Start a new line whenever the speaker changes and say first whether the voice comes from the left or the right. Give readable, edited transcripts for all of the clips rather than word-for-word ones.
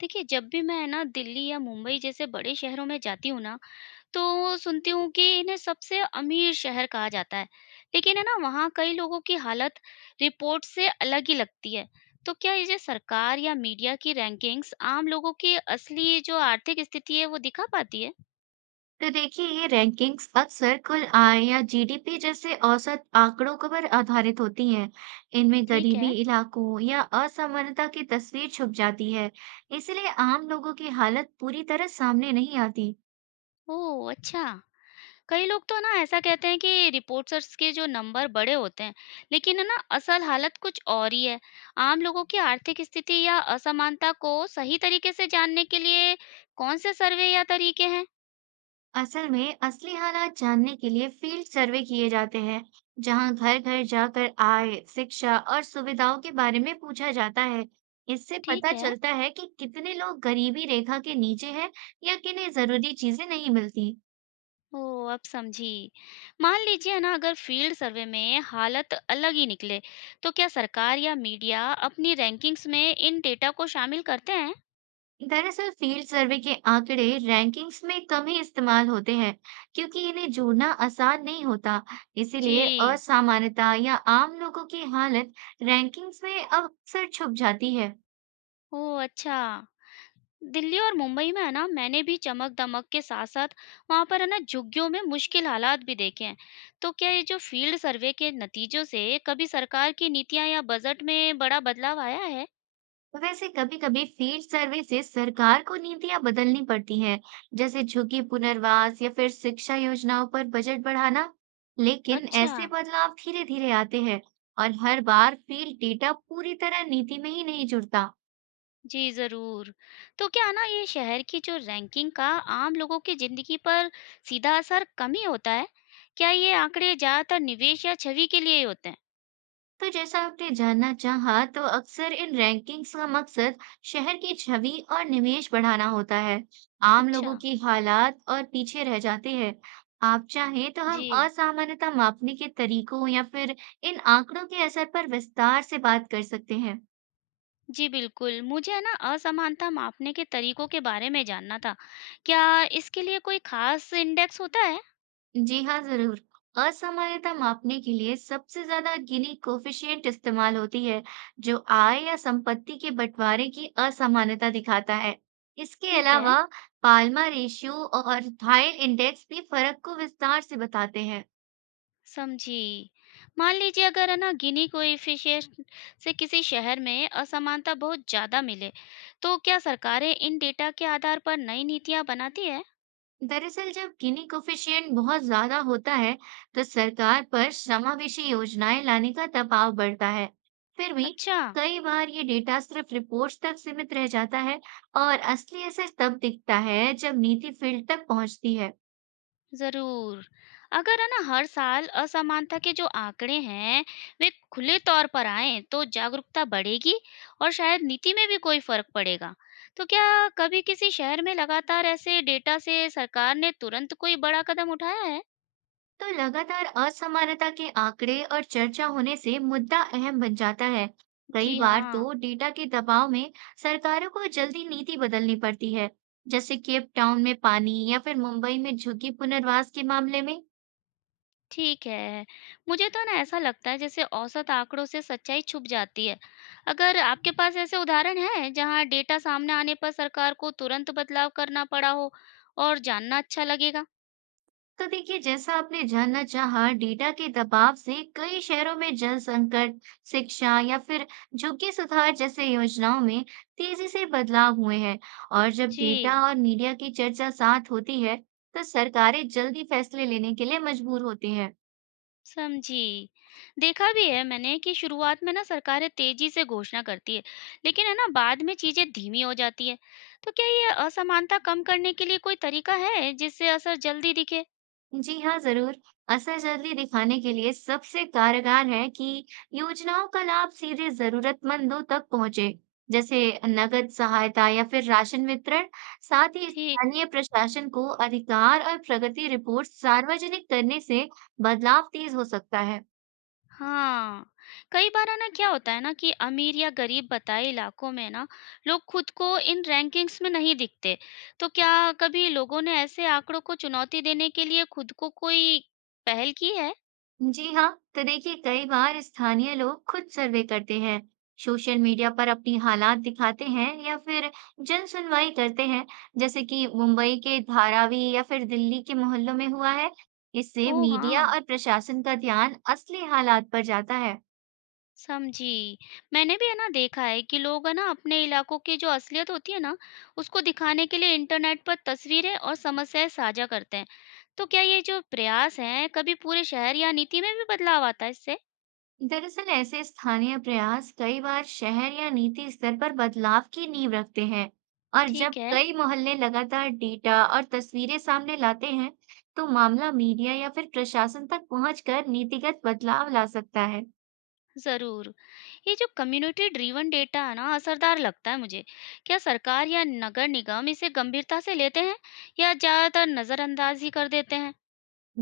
left: देखिए, जब भी मैं है ना दिल्ली या मुंबई जैसे बड़े शहरों में जाती हूँ ना, तो सुनती हूँ कि इन्हें सबसे अमीर शहर कहा जाता है। लेकिन है ना वहाँ कई लोगों की हालत रिपोर्ट से अलग ही लगती है। तो क्या ये जो सरकार या मीडिया की रैंकिंग्स आम लोगों की असली जो आर्थिक स्थिति है वो दिखा पाती है?
right: तो देखिए ये रैंकिंग्स अक्सर कुल आय या जीडीपी जैसे औसत आंकड़ों को पर आधारित होती हैं। इनमें
left: ठीक है।
right: गरीबी इलाकों या असमानता की तस्वीर छुप जाती है, इसलिए आम लोगों की हालत पूरी तरह सामने नहीं आती।
left: ओह! अच्छा। कई लोग तो ना ऐसा कहते हैं कि रिपोर्टर्स के जो नंबर बड़े होते हैं, लेकिन है ना असल हालत कुछ और ही है। आम लोगों की आर्थिक स्थिति या असमानता को सही तरीके से जानने के लिए कौन से सर्वे या तरीके हैं?
right: असल में असली हालात जानने के लिए फील्ड सर्वे किए जाते हैं, जहां घर-घर जाकर आय, शिक्षा और सुविधाओं के बारे में पूछा जाता है। इससे
left: ठीक
right: पता
left: है।
right: चलता है कि कितने लोग गरीबी रेखा के नीचे हैं या किन्हें जरूरी चीजें नहीं मिलती।
left: ओह, अब समझी। मान लीजिए ना अगर फील्ड सर्वे में हालत अलग ही निकले, तो क्या सरकार या मीडिया अपनी रैंकिंग्स में इन डेटा को शामिल करते हैं?
right: दरअसल फील्ड सर्वे के आंकड़े रैंकिंग्स में कम ही इस्तेमाल होते हैं क्योंकि इन्हें जोड़ना आसान नहीं होता। इसीलिए
left: जी।
right: असामान्यता या आम लोगों की हालत रैंकिंग्स में अब अक्सर छुप जाती है।
left: ओह, अच्छा। दिल्ली और मुंबई में है ना मैंने भी चमक दमक के साथ साथ वहां पर है ना झुग्गियों में मुश्किल हालात भी देखे हैं। तो क्या ये जो फील्ड सर्वे के नतीजों से कभी सरकार की नीतियां या बजट में बड़ा बदलाव आया है?
right: वैसे कभी-कभी फील्ड सर्वे से सरकार को नीतियां बदलनी पड़ती हैं, जैसे झुग्गी पुनर्वास या फिर शिक्षा योजनाओं पर बजट बढ़ाना। लेकिन
left: अच्छा।
right: ऐसे बदलाव धीरे-धीरे आते हैं और हर बार फील्ड डेटा पूरी तरह नीति में ही नहीं जुड़ता।
left: जी जरूर। तो क्या है ना ये शहर की जो रैंकिंग का आम लोगों की जिंदगी पर सीधा असर कम ही होता है? क्या ये आंकड़े ज्यादातर निवेश या छवि के लिए ही होते हैं?
right: तो जैसा आपने जानना चाहा, तो अक्सर इन रैंकिंग्स का मकसद शहर की छवि और निवेश बढ़ाना होता है। आम
left: अच्छा।
right: लोगों की हालात और पीछे रह जाते हैं। आप चाहें तो हम
left: जी
right: असामान्यता मापने के तरीकों या फिर इन आंकड़ों के असर पर विस्तार से बात कर सकते हैं।
left: जी बिल्कुल, मुझे है ना असमानता मापने के तरीकों के बारे में जानना था। क्या इसके लिए कोई ख़ास इंडेक्स होता है?
right: जी हाँ, ज़रूर। असमानता मापने के लिए सबसे ज़्यादा गिनी कोएफिशिएंट इस्तेमाल होती है, जो आय या संपत्ति के बंटवारे की असमानता दिखाता है। इसके
left: ठीक है,
right: अलावा पाल्मर रेशियो और थाइल इंडेक्स भी फर्क को विस्तार से बताते हैं।
left: समझी। मान लीजिए अगर है ना गिनी कोएफ़िशिएंट से किसी शहर में असमानता बहुत ज़्यादा मिले, तो क्या सरकारें इन डेटा के आधार पर नई नीतियाँ बनाती है?
right: दरअसल जब गिनी कोएफिशिएंट बहुत ज्यादा होता है, तो सरकार पर समावेशी योजनाएं लाने का दबाव बढ़ता है। फिर भी
left: अच्छा।
right: कई बार ये डेटा सिर्फ रिपोर्ट्स तक सीमित रह जाता है और असली असर तब दिखता है जब नीति फील्ड तक पहुंचती है।
left: ज़रूर। अगर है ना हर साल असमानता के जो आंकड़े हैं, वे खुले तौर पर आएँ तो जागरूकता बढ़ेगी और शायद नीति में भी कोई फ़र्क पड़ेगा। तो क्या कभी किसी शहर में लगातार ऐसे डेटा से सरकार ने तुरंत कोई बड़ा कदम उठाया है?
right: तो लगातार असमानता के आंकड़े और चर्चा होने से मुद्दा अहम बन जाता है। कई
left: जी
right: बार
left: हाँ,
right: तो डेटा के दबाव में सरकारों को जल्दी नीति बदलनी पड़ती है, जैसे केप टाउन में पानी या फिर मुंबई में झुग्गी पुनर्वास के मामले में।
left: ठीक है। मुझे तो ना ऐसा लगता है जैसे औसत आंकड़ों से सच्चाई छुप जाती है। अगर आपके पास ऐसे उदाहरण हैं जहाँ डेटा सामने आने पर सरकार को तुरंत बदलाव करना पड़ा हो और जानना अच्छा लगेगा?
right: तो देखिए जैसा आपने जानना चाहा, डेटा के दबाव से कई शहरों में जल संकट, शिक्षा या फिर झुग्गी सुधार जैसे योजनाओं में तेजी से बदलाव हुए हैं। और जब डेटा
left: जी,
right: और मीडिया की चर्चा साथ होती है तो सरकारें जल्दी फैसले लेने के लिए मजबूर होती हैं।
left: समझी। देखा भी है मैंने कि शुरुआत में ना सरकारें तेज़ी से घोषणा करती है, लेकिन है ना बाद में चीज़ें धीमी हो जाती है। तो क्या ये असमानता कम करने के लिए कोई तरीका है जिससे असर जल्दी दिखे?
right: जी हाँ, जरूर। असर जल्दी दिखाने के लिए सबसे कारगर है कि योजनाओं का लाभ सीधे जरूरतमंदों तक पहुंचे, जैसे नगद सहायता या फिर राशन वितरण। साथ ही
left: ठीक,
right: स्थानीय प्रशासन को अधिकार और प्रगति रिपोर्ट सार्वजनिक करने से बदलाव तेज हो सकता है।
left: हाँ। कई बार है ना क्या होता है ना कि अमीर या गरीब बताए इलाकों में ना लोग खुद को इन रैंकिंग्स में नहीं दिखते। तो क्या कभी लोगों ने ऐसे आंकड़ों को चुनौती देने के लिए खुद को कोई पहल की है?
right: जी हाँ, तो देखिए कई बार स्थानीय लोग खुद सर्वे करते हैं, सोशल मीडिया पर अपनी हालात दिखाते हैं या फिर जन सुनवाई करते हैं, जैसे कि मुंबई के धारावी या फिर दिल्ली के मोहल्लों में हुआ है। इससे
left: ओह
right: मीडिया
left: हाँ।
right: और प्रशासन का ध्यान असली हालात पर जाता है।
left: समझी। मैंने भी है ना देखा है कि लोग है ना अपने इलाकों की जो असलियत होती है ना, उसको दिखाने के लिए इंटरनेट पर तस्वीरें और समस्याएं साझा करते हैं। तो क्या ये जो प्रयास हैं, कभी पूरे शहर या नीति में भी बदलाव आता है इससे?
right: दरअसल ऐसे स्थानीय प्रयास कई बार शहर या नीति स्तर पर बदलाव की नींव रखते हैं, और
left: ठीक
right: जब
left: है,
right: कई मोहल्ले लगातार डेटा और तस्वीरें सामने लाते हैं तो मामला मीडिया या फिर प्रशासन तक पहुंचकर नीतिगत बदलाव ला सकता है।
left: ज़रूर। ये जो कम्युनिटी ड्रिवन डेटा है ना, असरदार लगता है मुझे। क्या सरकार या नगर निगम इसे गंभीरता से लेते हैं या ज़्यादातर नज़रअंदाज ही कर देते हैं?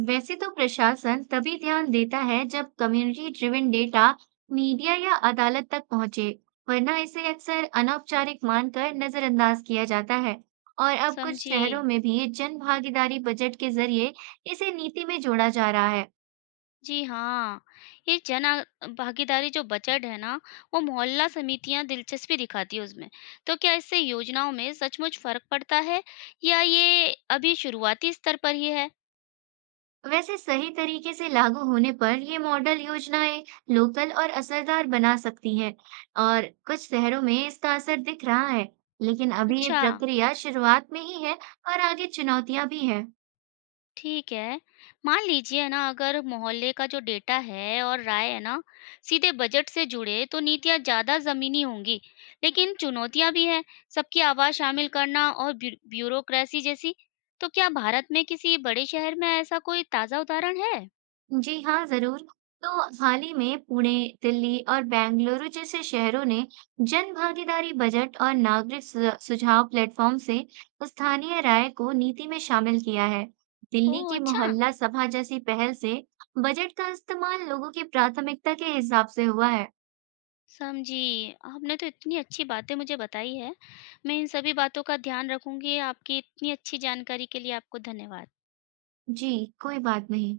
right: वैसे तो प्रशासन तभी ध्यान देता है जब कम्युनिटी ड्रिवन डेटा मीडिया या अदालत तक पहुंचे, वरना इसे अक्सर अनौपचारिक मानकर नजरअंदाज किया जाता है। और अब कुछ
left: समझी।
right: शहरों में भी जन भागीदारी बजट के जरिए इसे नीति में जोड़ा जा रहा है।
left: जी हाँ, ये जन आ भागीदारी जो बजट है ना, वो मोहल्ला समितियाँ दिलचस्पी दिखाती है उसमें। तो क्या इससे योजनाओं में सचमुच फ़र्क पड़ता है या ये अभी शुरुआती स्तर पर ही है?
right: वैसे सही तरीके से लागू होने पर ये मॉडल योजनाएं लोकल और असरदार बना सकती हैं, और कुछ शहरों में इसका असर दिख रहा है, लेकिन अभी ये
left: अच्छा।
right: प्रक्रिया शुरुआत में ही है और आगे चुनौतियां भी हैं।
left: ठीक है। मान लीजिए ना अगर मोहल्ले का जो डेटा है और राय है ना सीधे बजट से जुड़े तो नीतियाँ ज़्यादा ज़मीनी होंगी, लेकिन चुनौतियाँ भी है सबकी आवाज़ शामिल करना और ब्यूरोक्रेसी जैसी। तो क्या भारत में किसी बड़े शहर में ऐसा कोई ताज़ा उदाहरण है?
right: जी हाँ, जरूर। तो हाल ही में पुणे, दिल्ली और बेंगलुरु जैसे शहरों ने जन भागीदारी बजट और नागरिक सुझाव प्लेटफॉर्म से स्थानीय राय को नीति में शामिल किया है। दिल्ली
left: ओह
right: की
left: अच्छा!
right: मोहल्ला सभा जैसी पहल से बजट का इस्तेमाल लोगों की प्राथमिकता के हिसाब से हुआ है।
left: समझी। आपने तो इतनी अच्छी बातें मुझे बताई है। मैं इन सभी बातों का ध्यान रखूँगी। आपकी इतनी अच्छी जानकारी के लिए आपको धन्यवाद।
right: जी, कोई बात नहीं।